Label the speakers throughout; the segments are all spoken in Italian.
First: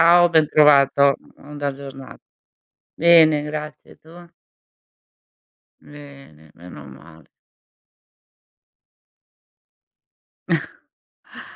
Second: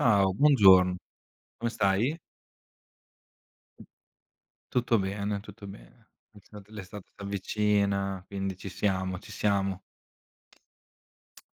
Speaker 1: Ciao,
Speaker 2: Ciao, buongiorno,
Speaker 1: bentrovato, onda
Speaker 2: come stai?
Speaker 1: aggiornata. Bene, grazie, tu?
Speaker 2: Tutto bene, tutto bene.
Speaker 1: Bene,
Speaker 2: L'estate
Speaker 1: meno
Speaker 2: l'estate
Speaker 1: male.
Speaker 2: s'avvicina, quindi ci siamo, ci siamo.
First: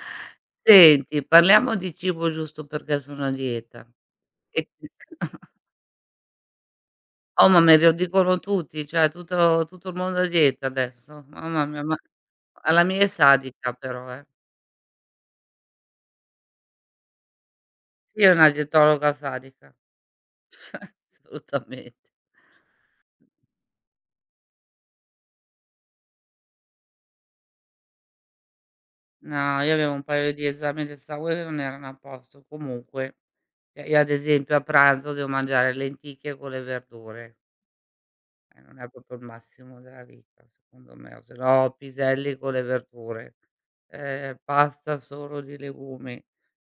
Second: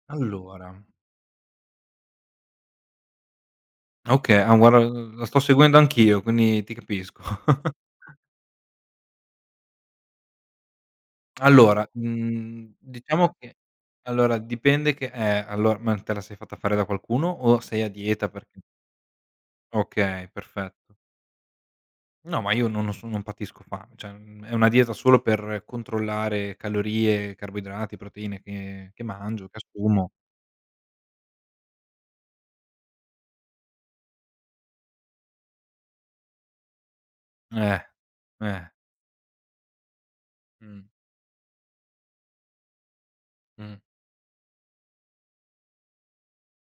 Speaker 2: Allora
Speaker 1: Senti, parliamo di cibo giusto perché sono a dieta.
Speaker 2: okay, ah
Speaker 1: E
Speaker 2: guarda, la sto seguendo anch'io, quindi ti capisco.
Speaker 1: oh, ma me lo dicono tutti, cioè tutto il mondo è a dieta adesso. Mamma mia,
Speaker 2: Allora,
Speaker 1: ma alla mia è
Speaker 2: diciamo che
Speaker 1: sadica però, eh.
Speaker 2: allora dipende che allora ma te la sei fatta fare da qualcuno o sei a
Speaker 1: Sì,
Speaker 2: dieta
Speaker 1: è una
Speaker 2: perché
Speaker 1: dietologa sadica,
Speaker 2: okay, perfetto.
Speaker 1: assolutamente.
Speaker 2: No, ma io non so non patisco fame, cioè, è una dieta solo per controllare calorie, carboidrati, proteine che mangio, che
Speaker 1: No, io avevo un
Speaker 2: assumo.
Speaker 1: paio di esami del sangue che non erano a posto, comunque. Cioè, io ad esempio a pranzo devo mangiare lenticchie con le verdure.
Speaker 2: Eh, eh.
Speaker 1: Non è proprio il massimo della vita
Speaker 2: Mh,
Speaker 1: secondo me, o se no piselli con le verdure,
Speaker 2: mh.
Speaker 1: pasta solo di legumi.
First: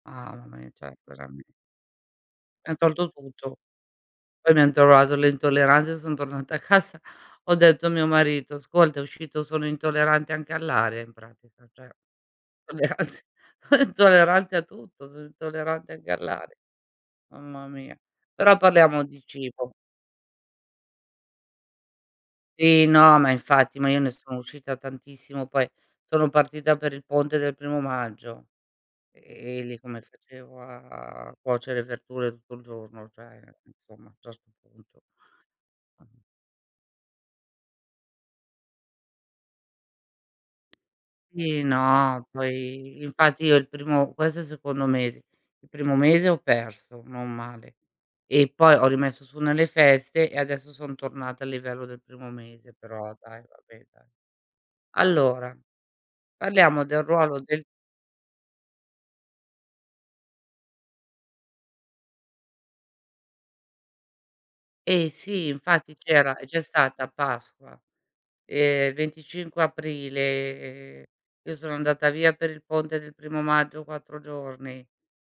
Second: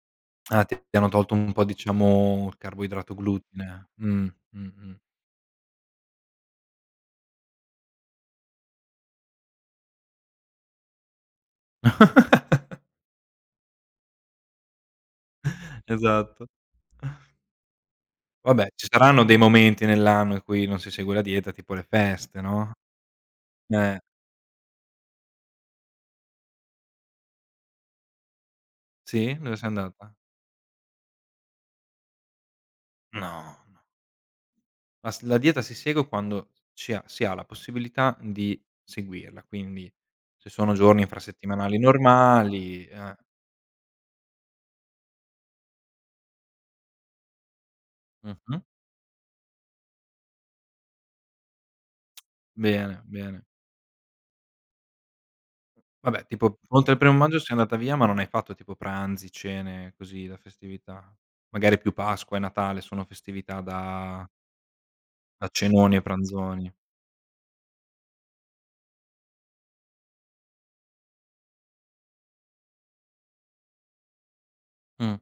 Speaker 1: Ah, mamma
Speaker 2: Ah,
Speaker 1: mia,
Speaker 2: ti
Speaker 1: cioè
Speaker 2: ti hanno
Speaker 1: verame
Speaker 2: tolto
Speaker 1: mi
Speaker 2: un po' diciamo il
Speaker 1: han tolto
Speaker 2: carboidrato
Speaker 1: tutto.
Speaker 2: glutine. Mh.
Speaker 1: Poi mi han
Speaker 2: Mh-mh.
Speaker 1: trovato le intolleranze, son tornata a casa, ho detto a mio marito: "Ascolta, è uscito sono intollerante anche all'aria in pratica, cioè tollerante intollerante a tutto, sono intollerante anche
Speaker 2: Esatto.
Speaker 1: all'aria." Mamma mia. Però
Speaker 2: Vabbè, ci
Speaker 1: parliamo di
Speaker 2: saranno dei
Speaker 1: cibo.
Speaker 2: momenti nell'anno in cui non si segue la dieta, tipo le feste, no,
Speaker 1: Sì, no, ma infatti, ma
Speaker 2: eh.
Speaker 1: io ne sono uscita tantissimo, poi sono partita per il ponte del primo maggio,
Speaker 2: Sì? Dove
Speaker 1: e
Speaker 2: sei
Speaker 1: lì come
Speaker 2: andata?
Speaker 1: facevo a cuocere verdure tutto il giorno,
Speaker 2: No,
Speaker 1: cioè
Speaker 2: no.
Speaker 1: insomma, già a 'sto punto.
Speaker 2: La dieta si segue quando ci ha si ha la possibilità di seguirla, quindi se sono giorni
Speaker 1: Sì,
Speaker 2: infrasettimanali
Speaker 1: no,
Speaker 2: normali
Speaker 1: poi
Speaker 2: eh.
Speaker 1: infatti io il primo questo è il secondo mese, il primo mese ho perso, non male, e
Speaker 2: Mh-mh.
Speaker 1: poi ho rimesso su nelle feste e adesso son tornata al livello del primo mese,
Speaker 2: Bene,
Speaker 1: però dai,
Speaker 2: bene.
Speaker 1: vabbè dai. Allora,
Speaker 2: Vabbè, tipo
Speaker 1: parliamo
Speaker 2: oltre al
Speaker 1: del
Speaker 2: primo
Speaker 1: ruolo
Speaker 2: maggio sei
Speaker 1: del
Speaker 2: andata via, ma non hai fatto tipo pranzi, cene così da festività? Magari più Pasqua e Natale sono festività da
Speaker 1: Eh sì,
Speaker 2: da
Speaker 1: infatti
Speaker 2: cenoni e
Speaker 1: c'è
Speaker 2: pranzoni.
Speaker 1: stata Pasqua, 25 aprile, io sono andata via per il ponte del primo maggio 4 giorni.
Speaker 2: Mh.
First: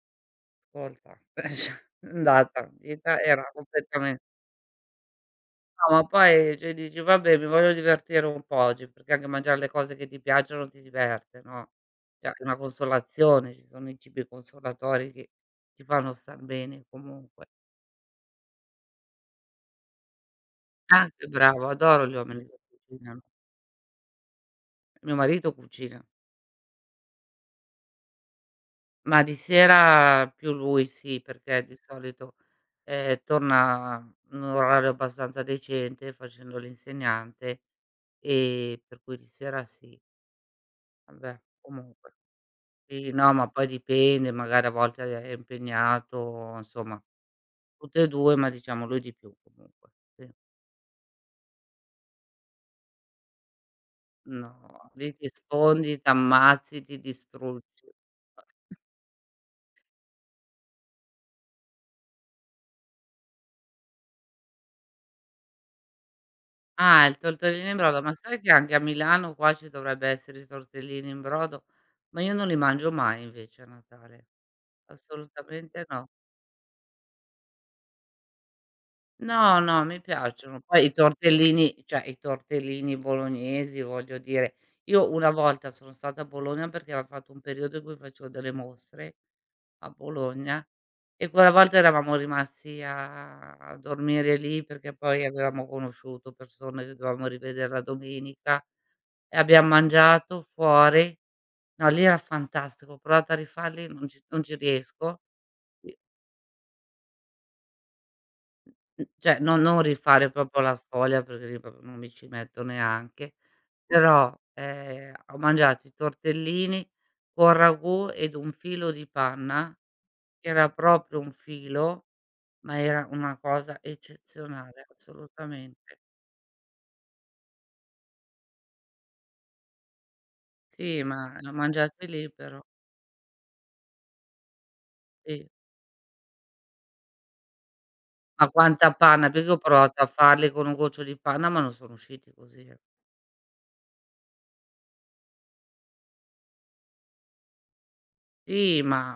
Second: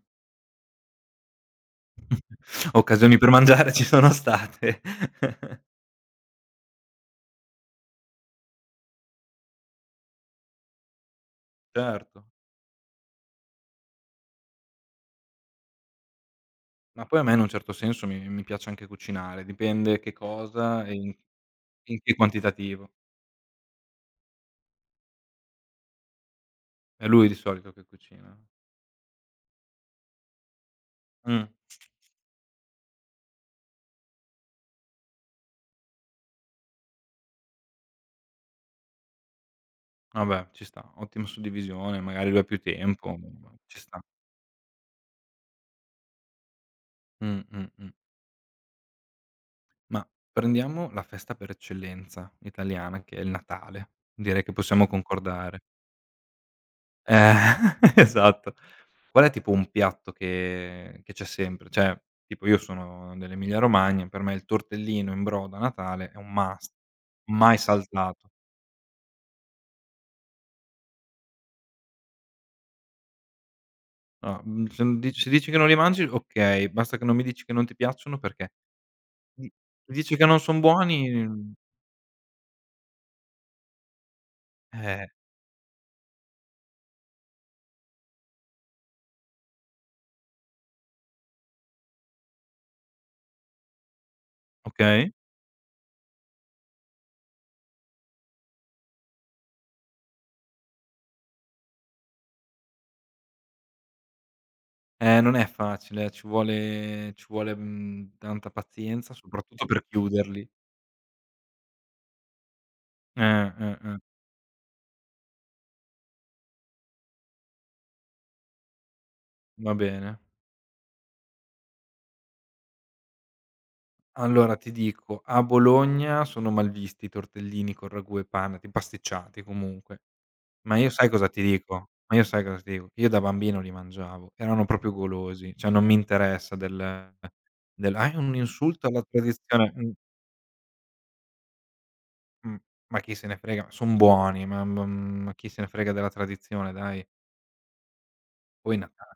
Speaker 1: Ascolta, ceh andata, dieta
Speaker 2: Occasioni per
Speaker 1: era
Speaker 2: mangiare ci sono
Speaker 1: completamente
Speaker 2: state.
Speaker 1: no, ma poi cioè dici: "Vabbè, mi voglio divertire un po' oggi", perché anche mangiare le cose che ti piacciono ti diverte, no,
Speaker 2: Certo.
Speaker 1: cioè è una consolazione, ci sono i cibi consolatori che ti fanno star bene
Speaker 2: Ma poi a me in
Speaker 1: comunque.
Speaker 2: un certo senso mi piace anche cucinare, dipende che cosa e
Speaker 1: Ah,
Speaker 2: in
Speaker 1: che bravo,
Speaker 2: in
Speaker 1: adoro gli
Speaker 2: che
Speaker 1: uomini che
Speaker 2: quantitativo.
Speaker 1: cucinano. Mio marito cucina.
Speaker 2: È lui di solito che cucina.
Speaker 1: Ma di sera più lui sì,
Speaker 2: Mh.
Speaker 1: perché di solito, torna in un orario abbastanza decente facendo l'insegnante, per cui di sera sì.
Speaker 2: Vabbè, ci sta. Ottima
Speaker 1: Vabbè,
Speaker 2: suddivisione,
Speaker 1: comunque
Speaker 2: magari lui ha più
Speaker 1: sì,
Speaker 2: tempo,
Speaker 1: no, ma poi
Speaker 2: ci sta.
Speaker 1: dipende, magari a volte è impegnato, insomma,
Speaker 2: Mh, mh, mh.
Speaker 1: tutte e 2, ma diciamo lui di più comunque,
Speaker 2: Ma
Speaker 1: sì.
Speaker 2: prendiamo la festa per eccellenza italiana che è il Natale, direi
Speaker 1: No,
Speaker 2: che possiamo
Speaker 1: lì ti
Speaker 2: concordare.
Speaker 1: sfondi, t'ammazzi, ti
Speaker 2: Eh,
Speaker 1: distruggi.
Speaker 2: esatto. Qual è tipo un piatto che c'è sempre? Cioè, tipo io sono dell'Emilia Romagna, per me il tortellino in brodo a Natale è un must,
Speaker 1: Ah, il
Speaker 2: mai
Speaker 1: tortellino in brodo, ma
Speaker 2: saltato.
Speaker 1: sai che anche a Milano qua ci dovrebbe essere il tortellino in brodo, ma io non li mangio mai invece a Natale,
Speaker 2: No, se dici che non li
Speaker 1: assolutamente
Speaker 2: mangi,
Speaker 1: no.
Speaker 2: okay, basta che non mi dici che non ti piacciono perché di
Speaker 1: No, no, mi
Speaker 2: dici che non son
Speaker 1: piacciono. Poi i
Speaker 2: buoni,
Speaker 1: tortellini cioè i tortellini bolognesi, voglio dire,
Speaker 2: eh,
Speaker 1: io una volta sono stata a Bologna perché avevam fatto un periodo in cui facevo delle mostre a Bologna e quella volta eravamo rimasti a dormire lì perché
Speaker 2: okay.
Speaker 1: poi avevamo conosciuto persone che dovevamo rivedere la domenica. E abbiam mangiato fuori. No, lì era fantastico, ho provato a rifarli, non ci riesco.
Speaker 2: Non è
Speaker 1: I
Speaker 2: facile, ci vuole, tanta
Speaker 1: mhmm,
Speaker 2: pazienza,
Speaker 1: cioè non
Speaker 2: soprattutto
Speaker 1: non
Speaker 2: per
Speaker 1: rifare
Speaker 2: chiuderli.
Speaker 1: proprio la sfoglia, perché lì proprio non mi ci metto neanche,
Speaker 2: Eh.
Speaker 1: però, ho mangiato i tortellini con ragù ed un filo di
Speaker 2: Va
Speaker 1: panna,
Speaker 2: bene.
Speaker 1: che era proprio un filo, ma era una cosa
Speaker 2: Allora ti
Speaker 1: eccezionale,
Speaker 2: dico, a
Speaker 1: assolutamente.
Speaker 2: Bologna sono malvisti i tortellini con ragù e panna, ti pasticciati comunque. Ma io
Speaker 1: Sì,
Speaker 2: sai cosa
Speaker 1: ma
Speaker 2: ti
Speaker 1: li ho
Speaker 2: dico?
Speaker 1: mangiati
Speaker 2: Ma io
Speaker 1: lì
Speaker 2: sai cosa
Speaker 1: però,
Speaker 2: ti dico? Che io da bambino li mangiavo, erano proprio
Speaker 1: sì.
Speaker 2: golosi, cioè non mi interessa del: "Ah, è un
Speaker 1: Ma
Speaker 2: insulto
Speaker 1: quanta
Speaker 2: alla
Speaker 1: panna, perché io ho
Speaker 2: tradizione",
Speaker 1: provato a farli con un goccio di panna, ma non sono usciti
Speaker 2: mh,
Speaker 1: così, eh.
Speaker 2: ma chi se ne frega, son buoni, ma ma chi se ne frega della tradizione, dai. Poi
Speaker 1: Sì,
Speaker 2: na
Speaker 1: ma,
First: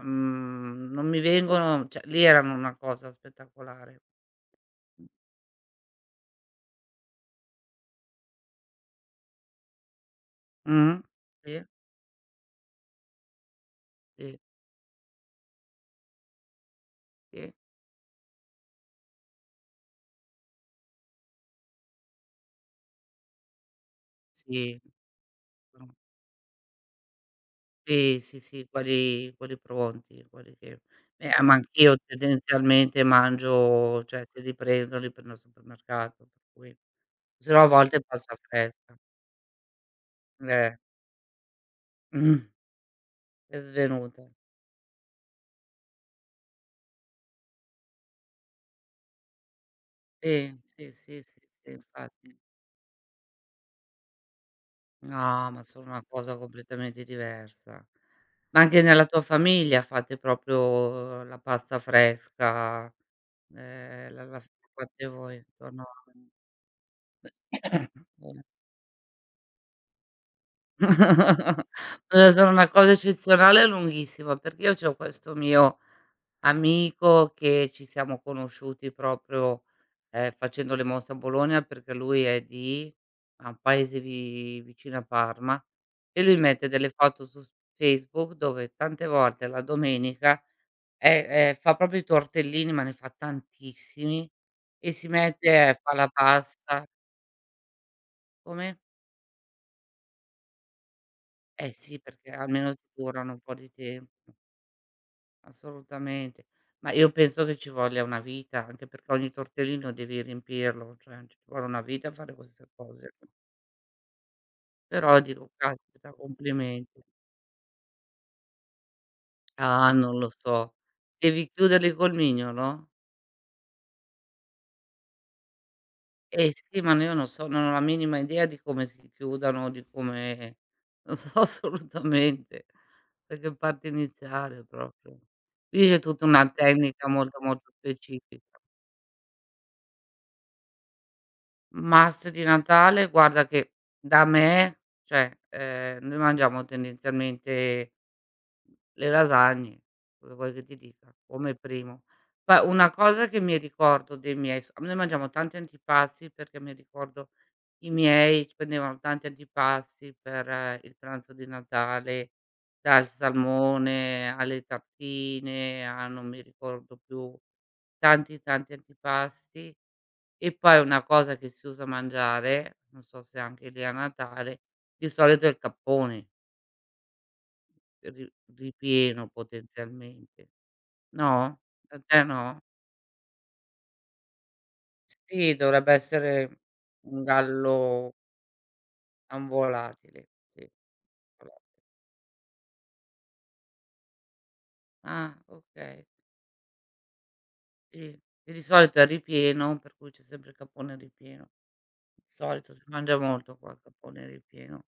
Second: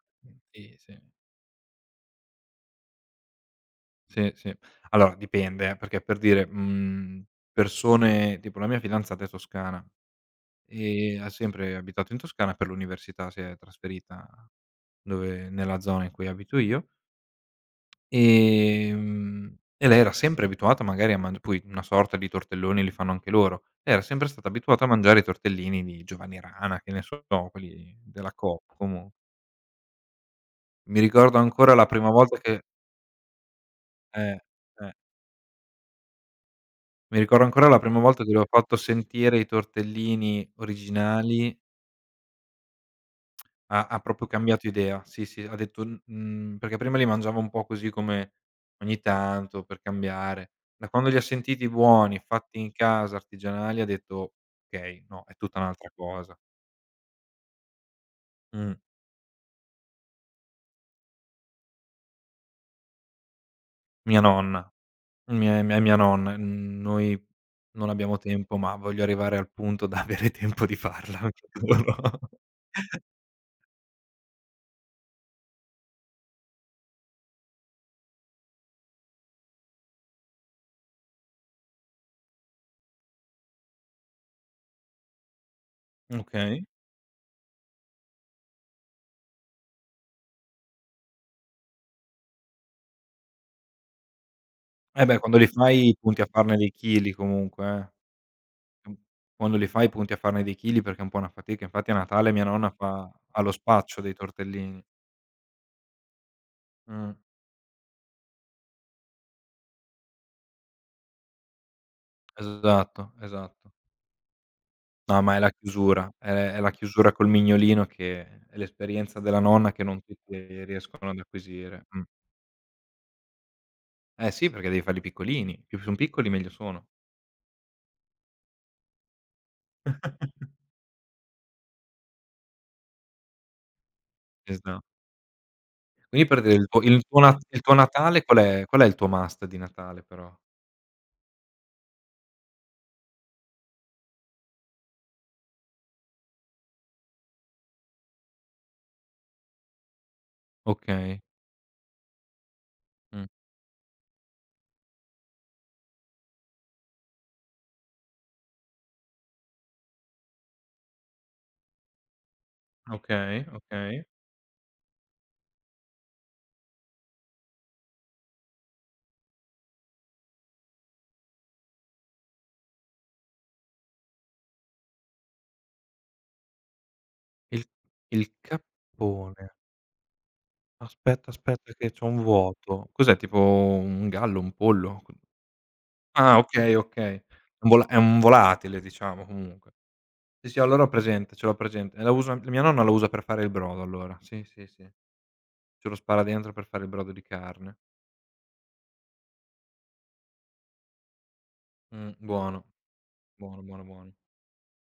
Speaker 2: sì, sì.
Speaker 1: non mi vengono cioè lì erano una cosa spettacolare.
Speaker 2: Sì, sì. Allora dipende perché per dire, persone tipo la mia fidanzata è toscana
Speaker 1: Mh.
Speaker 2: e ha
Speaker 1: Sì,
Speaker 2: sempre abitato in Toscana, per l'università si è trasferita
Speaker 1: sì,
Speaker 2: dove nella zona in cui abito io,
Speaker 1: sì,
Speaker 2: e lei era sempre abituata magari a mangia poi una sorta di tortelloni li fanno anche loro. Lei era sempre stata
Speaker 1: sì,
Speaker 2: abituata a mangiare i tortellini
Speaker 1: mh.
Speaker 2: di Giovanni Rana, che ne so, quelli
Speaker 1: Sì,
Speaker 2: della
Speaker 1: sì,
Speaker 2: Coop
Speaker 1: sì,
Speaker 2: comu
Speaker 1: quelli pronti, quelli che
Speaker 2: mi ricordo
Speaker 1: ma
Speaker 2: ancora la
Speaker 1: anch'io
Speaker 2: prima volta che
Speaker 1: tendenzialmente mangio cioè
Speaker 2: eh,
Speaker 1: se li
Speaker 2: eh.
Speaker 1: prendo, li prendo al supermercato, per cui
Speaker 2: Mi ricordo
Speaker 1: se no a
Speaker 2: ancora la prima
Speaker 1: volte
Speaker 2: volta che
Speaker 1: passa
Speaker 2: le ho fatto
Speaker 1: fresca.
Speaker 2: sentire i tortellini
Speaker 1: Eh,
Speaker 2: originali,
Speaker 1: è
Speaker 2: ha proprio
Speaker 1: svenuta.
Speaker 2: cambiato idea. Sì, sì, ha detto perché prima li mangiava un po' così come ogni tanto per cambiare.
Speaker 1: Sì,
Speaker 2: Da
Speaker 1: sì,
Speaker 2: quando li
Speaker 1: sì,
Speaker 2: ha
Speaker 1: sì,
Speaker 2: sentiti
Speaker 1: sì,
Speaker 2: buoni,
Speaker 1: infatti.
Speaker 2: fatti in casa, artigianali, ha detto: "Okay, no, è
Speaker 1: No,
Speaker 2: tutta
Speaker 1: ma
Speaker 2: un'altra
Speaker 1: sono una cosa
Speaker 2: cosa".
Speaker 1: completamente diversa. Ma
Speaker 2: Mh.
Speaker 1: anche nella tua famiglia fate proprio la pasta fresca,
Speaker 2: Mia
Speaker 1: la la f
Speaker 2: nonna,
Speaker 1: fate voi
Speaker 2: mia mia
Speaker 1: intorno
Speaker 2: mia
Speaker 1: a-
Speaker 2: nonna, noi non abbiamo
Speaker 1: eh.
Speaker 2: tempo, ma voglio arrivare al punto da avere tempo di farla anche loro.
Speaker 1: Sono una cosa eccezionale e lunghissima, perché io c'ho questo mio amico che ci siamo conosciuti proprio, facendo le mosse a Bologna perché lui è di a un paese vi vicino a Parma e lui
Speaker 2: Okay.
Speaker 1: mette delle foto su s Facebook dove tante volte la domenica, fa proprio i tortellini, ma ne fa tantissimi e
Speaker 2: Eh
Speaker 1: si
Speaker 2: beh, quando li
Speaker 1: mette e fa
Speaker 2: fai
Speaker 1: la
Speaker 2: punti a farne dei
Speaker 1: pasta
Speaker 2: chili comunque, eh.
Speaker 1: come?
Speaker 2: Mh, quando li fai punti a farne dei chili perché è un po' una fatica.
Speaker 1: Eh
Speaker 2: Infatti a
Speaker 1: sì, perché
Speaker 2: Natale mia nonna
Speaker 1: almeno ti
Speaker 2: fa
Speaker 1: durano un
Speaker 2: ha lo
Speaker 1: po' di
Speaker 2: spaccio dei
Speaker 1: tempo.
Speaker 2: tortellini.
Speaker 1: Assolutamente. Ma io
Speaker 2: Mh,
Speaker 1: penso che ci voglia una vita, anche perché ogni tortellino devi riempirlo, cioè ci vuole una vita a fare queste
Speaker 2: esatto,
Speaker 1: cose.
Speaker 2: esatto.
Speaker 1: Però
Speaker 2: No, ma è
Speaker 1: dico:
Speaker 2: la
Speaker 1: "Caspita,
Speaker 2: chiusura, è la
Speaker 1: complimenti".
Speaker 2: chiusura col mignolino che è l'esperienza della nonna che
Speaker 1: Ah,
Speaker 2: non
Speaker 1: non lo
Speaker 2: tutti
Speaker 1: so.
Speaker 2: riescono ad
Speaker 1: Devi
Speaker 2: acquisire.
Speaker 1: chiuderli
Speaker 2: Mh.
Speaker 1: col mignolo?
Speaker 2: Eh sì, perché devi farli piccolini, più son piccoli
Speaker 1: Eh
Speaker 2: meglio
Speaker 1: sì,
Speaker 2: sono.
Speaker 1: ma n io non so, non ho la minima idea di come si chiudano, di come non so assolutamente da che parte iniziare
Speaker 2: Esa
Speaker 1: proprio. Lì c'è tutta
Speaker 2: quindi per
Speaker 1: una
Speaker 2: dire il tuo il
Speaker 1: tecnica
Speaker 2: tuo na
Speaker 1: molto,
Speaker 2: il
Speaker 1: molto
Speaker 2: tuo Natale qual
Speaker 1: specifica.
Speaker 2: è qual è il tuo must di Natale però?
Speaker 1: Mas di Natale guarda che da me cioè, noi mangiamo tendenzialmente le lasagne, cosa vuoi che ti dica,
Speaker 2: Okay.
Speaker 1: come primo. Poi una
Speaker 2: Mh.
Speaker 1: cosa che mi ricordo dei miei s noi mangiamo tanti antipasti perché mi ricordo i miei prendevano tanti antipasti per il pranzo di Natale, dal
Speaker 2: Okay, okay.
Speaker 1: salmone alle tartine a non mi ricordo più, tanti, tanti antipasti. E poi una cosa che si usa mangiare, non so se anche lì a Natale, di solito è il cappone,
Speaker 2: Il
Speaker 1: ri
Speaker 2: il
Speaker 1: ripieno
Speaker 2: cappone.
Speaker 1: potenzialmente.
Speaker 2: Aspetta,
Speaker 1: No?
Speaker 2: aspetta che
Speaker 1: Da
Speaker 2: c'ho un
Speaker 1: te no?
Speaker 2: vuoto. Cos'è tipo un gallo, un pollo? Cu
Speaker 1: Sì, dovrebbe
Speaker 2: Ah,
Speaker 1: essere
Speaker 2: okay,
Speaker 1: un
Speaker 2: okay. Un vola è
Speaker 1: gallo
Speaker 2: un volatile diciamo
Speaker 1: è un
Speaker 2: comunque.
Speaker 1: volatile,
Speaker 2: Sì, sì,
Speaker 1: sì.
Speaker 2: allora ho presente, ce l'ho
Speaker 1: vola
Speaker 2: presente. La usa mia nonna la usa per fare il brodo allora. Sì, sì, sì.
Speaker 1: Ah,
Speaker 2: Ce lo
Speaker 1: okay,
Speaker 2: spara dentro per fare il brodo di carne.
Speaker 1: sì. E di solito è ripieno, per cui c'è sempre il cappone ripieno. Di
Speaker 2: Buono,
Speaker 1: solito si mangia molto
Speaker 2: buono,
Speaker 1: qua il
Speaker 2: buono, buono.
Speaker 1: cappone ripieno.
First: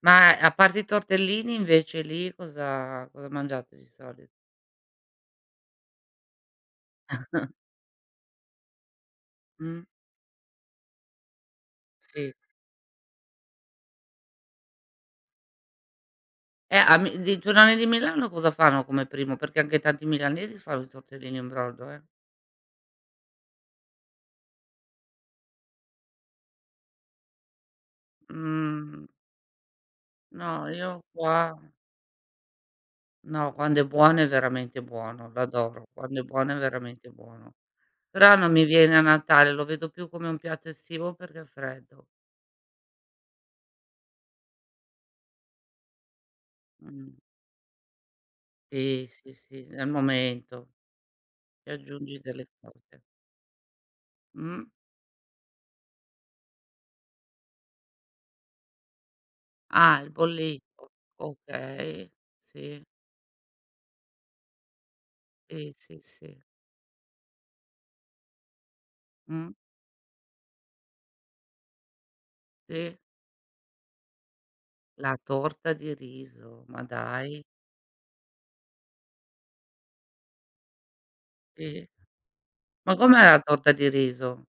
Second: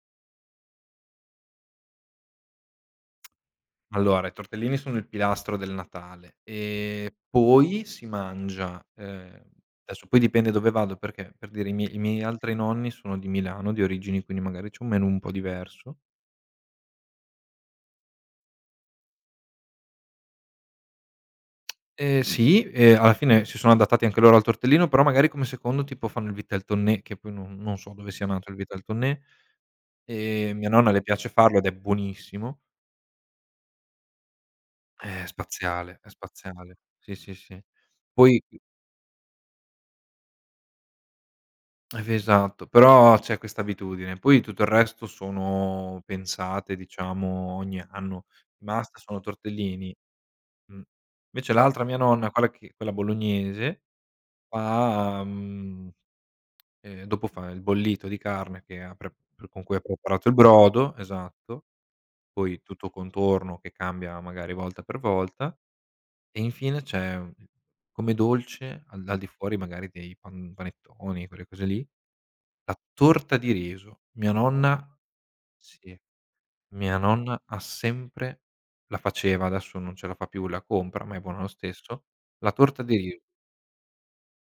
Speaker 1: Ma a parte i tortellini invece lì cosa mangiate di
Speaker 2: Allora, i
Speaker 1: solito?
Speaker 2: tortellini sono il pilastro del Natale e poi si mangia
Speaker 1: Mh.
Speaker 2: adesso poi dipende dove vado perché, per dire, i miei
Speaker 1: Sì.
Speaker 2: altri nonni sono di Milano di origini, quindi magari c'è un menù un po' diverso.
Speaker 1: A Mi di Giornale di Milano cosa fanno come primo? Perché anche tanti milanesi fanno i tortellini in brodo, eh.
Speaker 2: Sì, e alla fine si sono adattati anche loro al tortellino, però magari come secondo tipo fanno il Vitel Tonnè, che poi non so dove sia nato il Vitel
Speaker 1: Mhmm,
Speaker 2: Tonnè,
Speaker 1: no,
Speaker 2: mia
Speaker 1: io
Speaker 2: nonna le piace
Speaker 1: qua
Speaker 2: farlo ed è buonissimo.
Speaker 1: no, quando è buono è veramente
Speaker 2: È
Speaker 1: buono, lo adoro.
Speaker 2: spaziale, è
Speaker 1: Quando è buono è
Speaker 2: spaziale.
Speaker 1: veramente
Speaker 2: Sì, sì,
Speaker 1: buono.
Speaker 2: sì.
Speaker 1: Però
Speaker 2: Poi
Speaker 1: non mi viene a Natale, lo vedo più come un piatto estivo perché è
Speaker 2: Eh
Speaker 1: freddo.
Speaker 2: beh, esatto, però c'è questa abitudine. Poi tutto il resto sono pensate,
Speaker 1: Mh.
Speaker 2: diciamo, ogni anno. I must
Speaker 1: Sì,
Speaker 2: sono
Speaker 1: sì, sì, è il
Speaker 2: tortellini,
Speaker 1: momento.
Speaker 2: mh. Invece
Speaker 1: Ti
Speaker 2: l'altra mia
Speaker 1: aggiungi
Speaker 2: nonna,
Speaker 1: delle
Speaker 2: quella
Speaker 1: cose.
Speaker 2: bolognese,
Speaker 1: Mh?
Speaker 2: fa mhmm, dopo fa il bollito di carne che ha pre p con cui ha
Speaker 1: Ah, il
Speaker 2: preparato il
Speaker 1: bollito.
Speaker 2: brodo, esatto,
Speaker 1: Okay.
Speaker 2: poi
Speaker 1: Sì,
Speaker 2: tutto contorno che cambia magari volta per volta,
Speaker 1: sì, sì, sì.
Speaker 2: e infine c'è, come dolce al di
Speaker 1: Mh,
Speaker 2: fuori magari dei panettoni, quelle cose lì. La
Speaker 1: sì.
Speaker 2: torta di riso. Mia nonna.
Speaker 1: La torta di
Speaker 2: Sì.
Speaker 1: riso, ma
Speaker 2: Mia nonna
Speaker 1: dai.
Speaker 2: ha sempre la faceva, adesso non ce la fa più, la compra, ma è buona lo
Speaker 1: Sì.
Speaker 2: stesso, la torta
Speaker 1: Ma
Speaker 2: di riso.
Speaker 1: com'è la torta di riso?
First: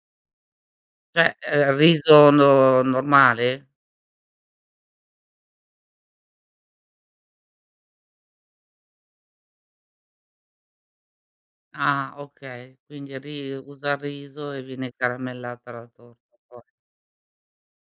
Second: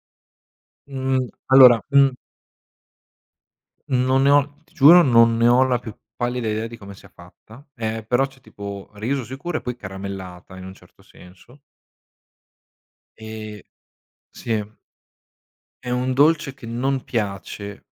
Speaker 2: Mhmm,
Speaker 1: Cioè,
Speaker 2: allora,
Speaker 1: riso no normale?
Speaker 2: non ne ho ti giuro non ne ho la più pallida idea di come sia fatta, però c'è tipo riso sicuro e poi caramellata in un certo senso.
Speaker 1: Ah, okay, quindi ri
Speaker 2: Ehm
Speaker 1: usa il riso
Speaker 2: sì,
Speaker 1: e viene caramellata la
Speaker 2: è un
Speaker 1: torta
Speaker 2: dolce
Speaker 1: poi.
Speaker 2: che non piace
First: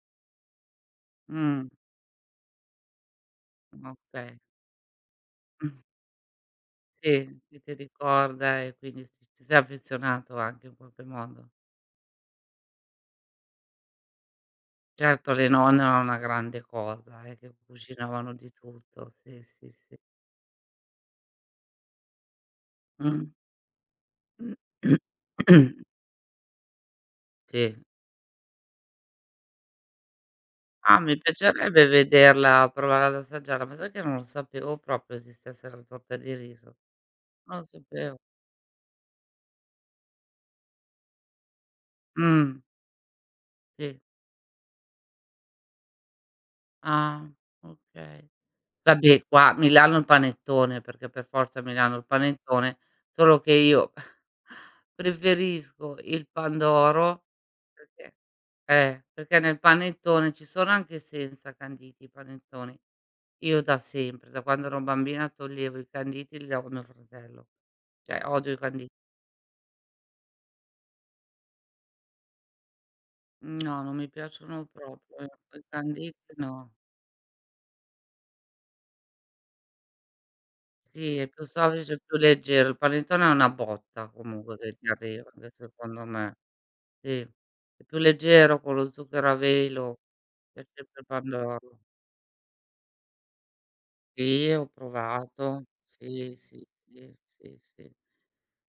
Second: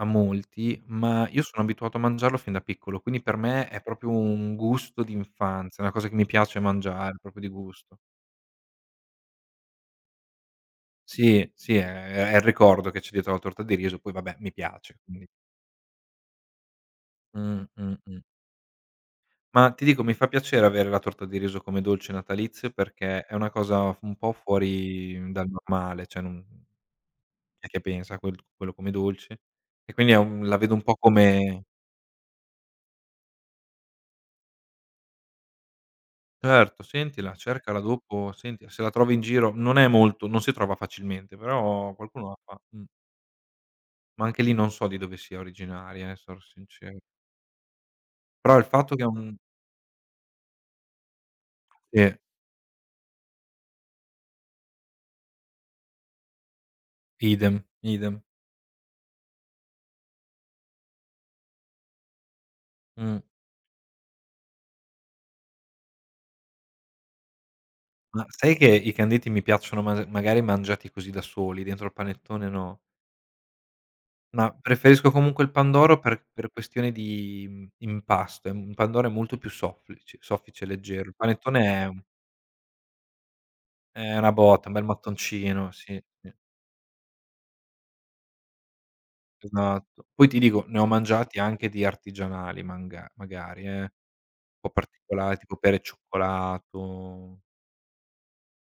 Speaker 2: a molti, ma io sono
Speaker 1: Mh,
Speaker 2: abituato a mangiarlo fin da piccolo, quindi per me è proprio
Speaker 1: okay.
Speaker 2: un gusto
Speaker 1: Mh,
Speaker 2: d'infanzia, una cosa che mi piace mangiare,
Speaker 1: sì,
Speaker 2: proprio di
Speaker 1: che ti
Speaker 2: gusto.
Speaker 1: ricorda e quindi ti sei affezionato anche in qualche modo.
Speaker 2: Sì, sì, è il ricordo che c'è dietro la torta di riso, poi vabbè mi piace, quindi
Speaker 1: Certo le nonne erano una grande cosa, che
Speaker 2: mh.
Speaker 1: cucinavano di tutto. Sì, sì,
Speaker 2: Ma ti
Speaker 1: sì.
Speaker 2: dico, mi fa piacere avere la torta di riso come dolce natalizio
Speaker 1: Mh.
Speaker 2: perché è una cosa un po' fuori dal normale, cioè non chi è che
Speaker 1: Sì.
Speaker 2: pensa a quello come dolce, e quindi è un la vedo un po'
Speaker 1: Ah, mi
Speaker 2: come.
Speaker 1: piacerebbe vederla, provare ad assaggiarla, ma sai che non lo sapevo proprio esistesse la torta di riso?
Speaker 2: Certo, sentila,
Speaker 1: Non lo
Speaker 2: cercala
Speaker 1: sapevo.
Speaker 2: dopo, senti se la trovi in giro, non è molto non si trova facilmente, però qualcuno la
Speaker 1: Mh,
Speaker 2: fa.
Speaker 1: sì.
Speaker 2: Ma anche lì non so di dove sia originaria, sarò sincero.
Speaker 1: Ah, okay.
Speaker 2: Però il fatto che è
Speaker 1: Vabbè
Speaker 2: un
Speaker 1: qua a Milano il panettone, perché per forza a Milano il
Speaker 2: sì,
Speaker 1: panettone, solo che io preferisco il pandoro
Speaker 2: idem,
Speaker 1: perché
Speaker 2: idem.
Speaker 1: perché nel panettone ci sono anche senza canditi i panettoni.
Speaker 2: Mh.
Speaker 1: Io da sempre, da quando ero bambina toglievo i canditi, li davo a mio fratello, cioè
Speaker 2: Ma
Speaker 1: odio
Speaker 2: sai
Speaker 1: i
Speaker 2: che
Speaker 1: canditi.
Speaker 2: i canditi mi piacciono ma magari mangiati così da soli, dentro al panettone no.
Speaker 1: No, non mi
Speaker 2: Ma
Speaker 1: piacciono
Speaker 2: preferisco
Speaker 1: proprio.
Speaker 2: comunque il
Speaker 1: I
Speaker 2: pandoro per
Speaker 1: canditi
Speaker 2: per
Speaker 1: no.
Speaker 2: questione di, impasto, è un pandoro è molto più soffice soffice e leggero. Il
Speaker 1: Sì, è più
Speaker 2: panettone è
Speaker 1: soffice, più leggero. Il panettone è una botta
Speaker 2: è una
Speaker 1: comunque
Speaker 2: botta, un
Speaker 1: che
Speaker 2: bel
Speaker 1: ti arriva, anche
Speaker 2: mattoncino,
Speaker 1: secondo
Speaker 2: sì, sì.
Speaker 1: me. Sì, è più leggero con lo zucchero a velo,
Speaker 2: Esatto. Poi ti dico,
Speaker 1: per
Speaker 2: ne ho
Speaker 1: esempio
Speaker 2: mangiati anche
Speaker 1: pandoro.
Speaker 2: di artigianali manga magari un
Speaker 1: Sì, ho
Speaker 2: po' particolari, tipo
Speaker 1: provato.
Speaker 2: pere e
Speaker 1: Sì, sì, sì,
Speaker 2: cioccolato,
Speaker 1: sì, sì.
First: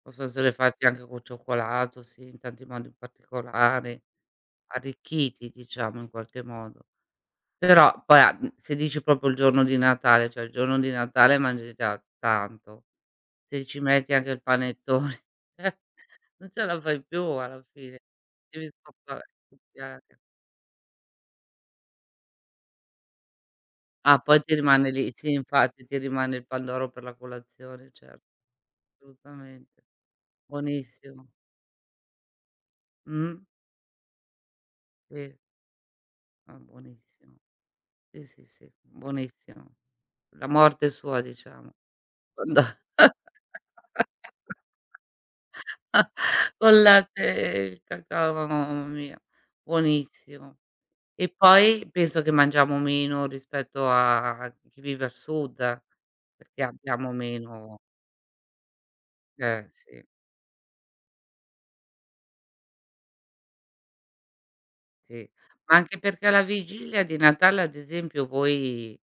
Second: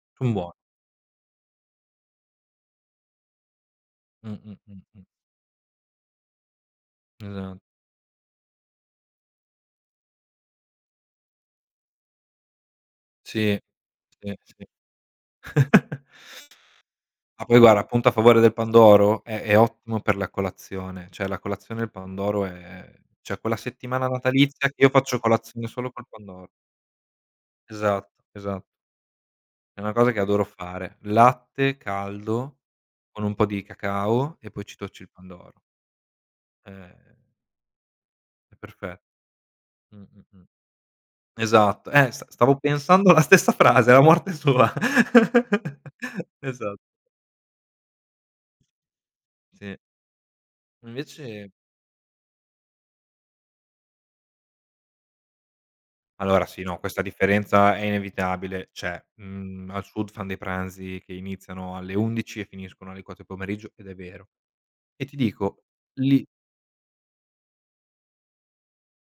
Speaker 1: Possono
Speaker 2: son
Speaker 1: essere
Speaker 2: buoni.
Speaker 1: fatti anche col cioccolato, sì, in tanti modi particolari,
Speaker 2: Mh, mh, mh, mh.
Speaker 1: arricchiti diciamo in qualche modo.
Speaker 2: Esa
Speaker 1: Però poi se dici proprio il giorno di Natale, cioè il giorno di Natale mangi già tanto,
Speaker 2: sì,
Speaker 1: se ci metti anche
Speaker 2: sì,
Speaker 1: il
Speaker 2: sì.
Speaker 1: panettone, cioè non ce la fai più
Speaker 2: Ma poi
Speaker 1: alla
Speaker 2: guarda,
Speaker 1: fine,
Speaker 2: punto a favore del
Speaker 1: devi
Speaker 2: pandoro,
Speaker 1: scappare
Speaker 2: è ottimo per la colazione, cioè la colazione il pandoro è cioè quella settimana
Speaker 1: Ah, poi ti
Speaker 2: natalizia che
Speaker 1: rimane
Speaker 2: io
Speaker 1: lì
Speaker 2: faccio
Speaker 1: sì
Speaker 2: colazione
Speaker 1: infatti,
Speaker 2: solo
Speaker 1: ti
Speaker 2: col
Speaker 1: rimane il
Speaker 2: pandoro.
Speaker 1: pandoro per la colazione,
Speaker 2: Esatto,
Speaker 1: certo,
Speaker 2: esatto. È
Speaker 1: assolutamente.
Speaker 2: una cosa che adoro fare.
Speaker 1: Buonissimo.
Speaker 2: Latte caldo con un
Speaker 1: Mh,
Speaker 2: po' di cacao e poi ci tocci il
Speaker 1: sì,
Speaker 2: pandoro.
Speaker 1: ah,
Speaker 2: Eh,
Speaker 1: buonissimo. Sì, sì,
Speaker 2: è
Speaker 1: sì,
Speaker 2: perfetto.
Speaker 1: buonissimo.
Speaker 2: Mh, mh, mh.
Speaker 1: La morte sua diciamo,
Speaker 2: Esatto. Stavo
Speaker 1: quando
Speaker 2: pensando alla stessa frase, alla morte sua.
Speaker 1: col
Speaker 2: Esatto,
Speaker 1: latte e il cacao, mamma mia,
Speaker 2: sì.
Speaker 1: buonissimo. E
Speaker 2: Invece
Speaker 1: poi penso che mangiamo meno rispetto a chi vive al sud,
Speaker 2: allora sì,
Speaker 1: perché
Speaker 2: no, questa
Speaker 1: abbiamo
Speaker 2: differenza
Speaker 1: meno
Speaker 2: è inevitabile. Cioè,
Speaker 1: eh
Speaker 2: al
Speaker 1: sì,
Speaker 2: sud fan dei pranzi che iniziano alle 11 e finiscono alle 4 del pomeriggio, ed è vero. E ti
Speaker 1: sì.
Speaker 2: dico,
Speaker 1: Ma anche
Speaker 2: lì
Speaker 1: perché alla vigilia di Natale, ad esempio, poi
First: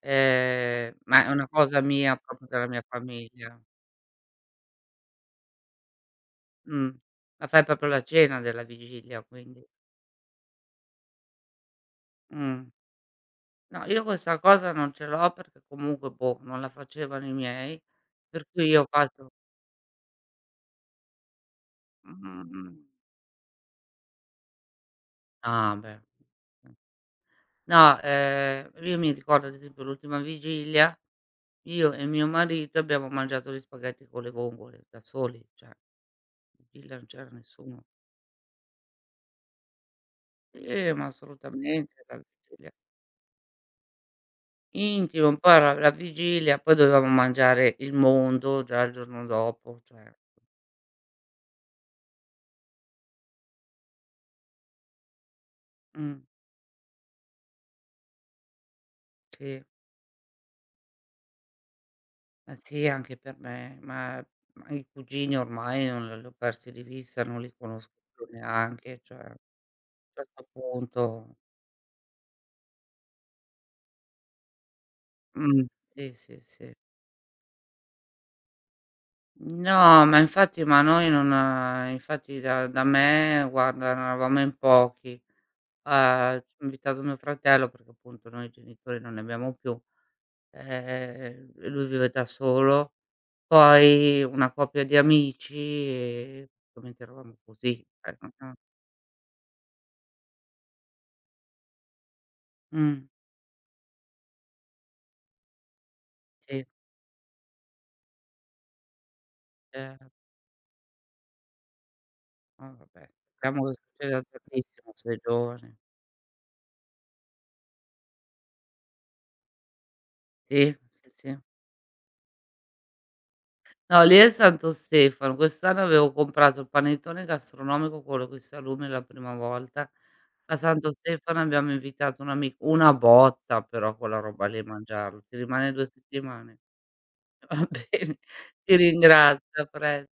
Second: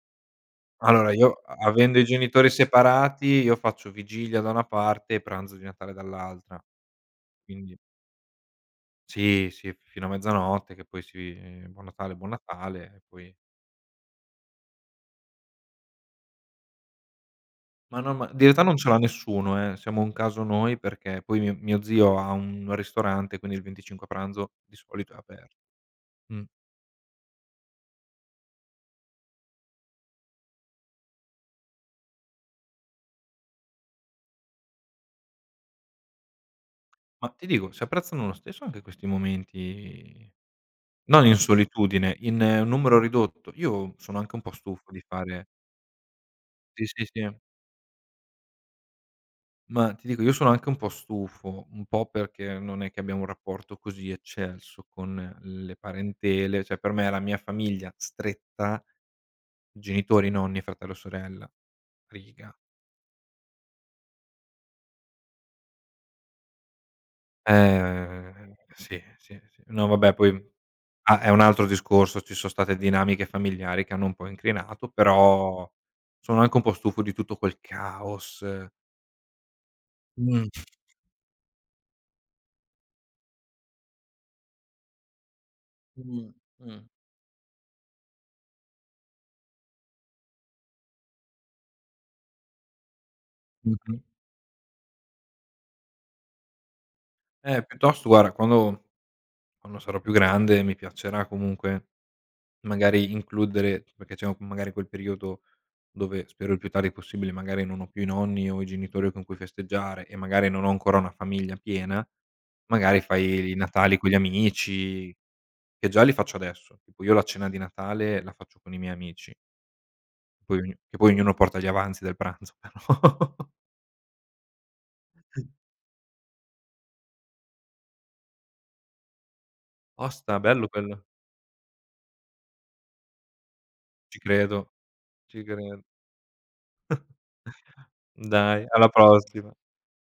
Speaker 2: allora
Speaker 1: ma è
Speaker 2: io
Speaker 1: una
Speaker 2: a
Speaker 1: cosa
Speaker 2: avendo i
Speaker 1: mia, proprio
Speaker 2: genitori
Speaker 1: della mia
Speaker 2: separati, io
Speaker 1: famiglia.
Speaker 2: faccio vigilia da una parte e pranzo di Natale dall'altra,
Speaker 1: Mh. Ma fai
Speaker 2: quindi
Speaker 1: proprio la cena della vigilia
Speaker 2: sì,
Speaker 1: quindi.
Speaker 2: sì, fino a mezzanotte che poi buon
Speaker 1: Mh.
Speaker 2: Natale e poi
Speaker 1: No, io questa cosa non ce l'ho perché comunque, boh, non la facevano i miei,
Speaker 2: ma no, ma
Speaker 1: per
Speaker 2: di età
Speaker 1: cui
Speaker 2: non
Speaker 1: io
Speaker 2: ce l'ha
Speaker 1: faccio
Speaker 2: nessuno, siamo un caso noi perché poi mio zio ha
Speaker 1: mh-mh,
Speaker 2: un ristorante, quindi il 25 a pranzo di solito è aperto.
Speaker 1: ah beh.
Speaker 2: Mh.
Speaker 1: No, io mi ricordo ad esempio l'ultima vigilia, io e mio marito abbiamo mangiato gli spaghetti con le vongole da soli, cioè in vigilia non c'era
Speaker 2: Ma ti dico,
Speaker 1: nessuno.
Speaker 2: si apprezzano lo stesso anche questi momenti,
Speaker 1: Sì, ma
Speaker 2: non in
Speaker 1: assolutamente
Speaker 2: solitudine,
Speaker 1: la
Speaker 2: in
Speaker 1: vigilia.
Speaker 2: numero ridotto. Io sono anche un po' stufo di
Speaker 1: Intimo,
Speaker 2: fare
Speaker 1: poi la vigilia, poi
Speaker 2: sì,
Speaker 1: dovevamo
Speaker 2: sì, sì.
Speaker 1: mangiare il mondo già il giorno dopo,
Speaker 2: Ma ti
Speaker 1: cioè
Speaker 2: dico, io sono anche un po' stufo, un po' perché non è che abbiamo un rapporto così eccelso con le
Speaker 1: mh,
Speaker 2: parentele, cioè per me la mia famiglia stretta,
Speaker 1: sì.
Speaker 2: genitori, nonni, fratello, sorella,
Speaker 1: Ma
Speaker 2: riga.
Speaker 1: sì, anche per me, ma i cugini ormai non l li ho persi di vista, non li conosco più neanche,
Speaker 2: Sì,
Speaker 1: cioè a un
Speaker 2: sì, sì. No vabbè poi
Speaker 1: certo
Speaker 2: ah, è
Speaker 1: punto
Speaker 2: un altro discorso, ci sono state dinamiche familiari che hanno un po' incrinato,
Speaker 1: mh,
Speaker 2: però
Speaker 1: sì,
Speaker 2: sono
Speaker 1: sì,
Speaker 2: anche un
Speaker 1: sì.
Speaker 2: po' stufo di tutto quel caos.
Speaker 1: No, ma
Speaker 2: Mh,
Speaker 1: infatti ma noi non infatti da me guarda eravamo in pochi. Ci
Speaker 2: mh,
Speaker 1: ha
Speaker 2: mh.
Speaker 1: invitato mio fratello perché appunto noi genitori non ne abbiamo più, e lui vive da solo,
Speaker 2: Mh-mh.
Speaker 1: poi una coppia di amici e praticamente eravamo così,
Speaker 2: Piuttosto
Speaker 1: cioè
Speaker 2: guarda
Speaker 1: non
Speaker 2: Quando sarò più grande mi piacerà comunque
Speaker 1: mh,
Speaker 2: magari includere perché c'è magari quel periodo dove spero il
Speaker 1: sì,
Speaker 2: più tardi possibile, magari non ho più i nonni o i genitori con cui festeggiare
Speaker 1: certo.
Speaker 2: e magari non ho ancora una famiglia piena,
Speaker 1: No
Speaker 2: magari
Speaker 1: vabbè,
Speaker 2: fai i
Speaker 1: speriamo che
Speaker 2: Natali con gli
Speaker 1: succeda tantissimo a 'sto
Speaker 2: amici,
Speaker 1: giovani.
Speaker 2: che già li faccio adesso. Tipo io la cena di Natale la faccio con i miei amici, poi ognu
Speaker 1: Sì,
Speaker 2: che
Speaker 1: sì,
Speaker 2: poi ognuno
Speaker 1: sì.
Speaker 2: porta gli avanzi del pranzo però.
Speaker 1: No, lì è Santo Stefano. Quest'anno avevo comprato il panettone gastronomico, quello coi salumi la prima volta.
Speaker 2: Osta,
Speaker 1: A
Speaker 2: bello
Speaker 1: Santo
Speaker 2: quello.
Speaker 1: Stefano abbiamo invitato un amico una botta però quella
Speaker 2: Ci
Speaker 1: roba lì a
Speaker 2: credo,
Speaker 1: mangiarlo. Ti
Speaker 2: ci
Speaker 1: rimane
Speaker 2: credo.
Speaker 1: 2 settimane. Va bene,
Speaker 2: Dai,
Speaker 1: ti
Speaker 2: alla
Speaker 1: ringrazio,
Speaker 2: prossima.
Speaker 1: a pres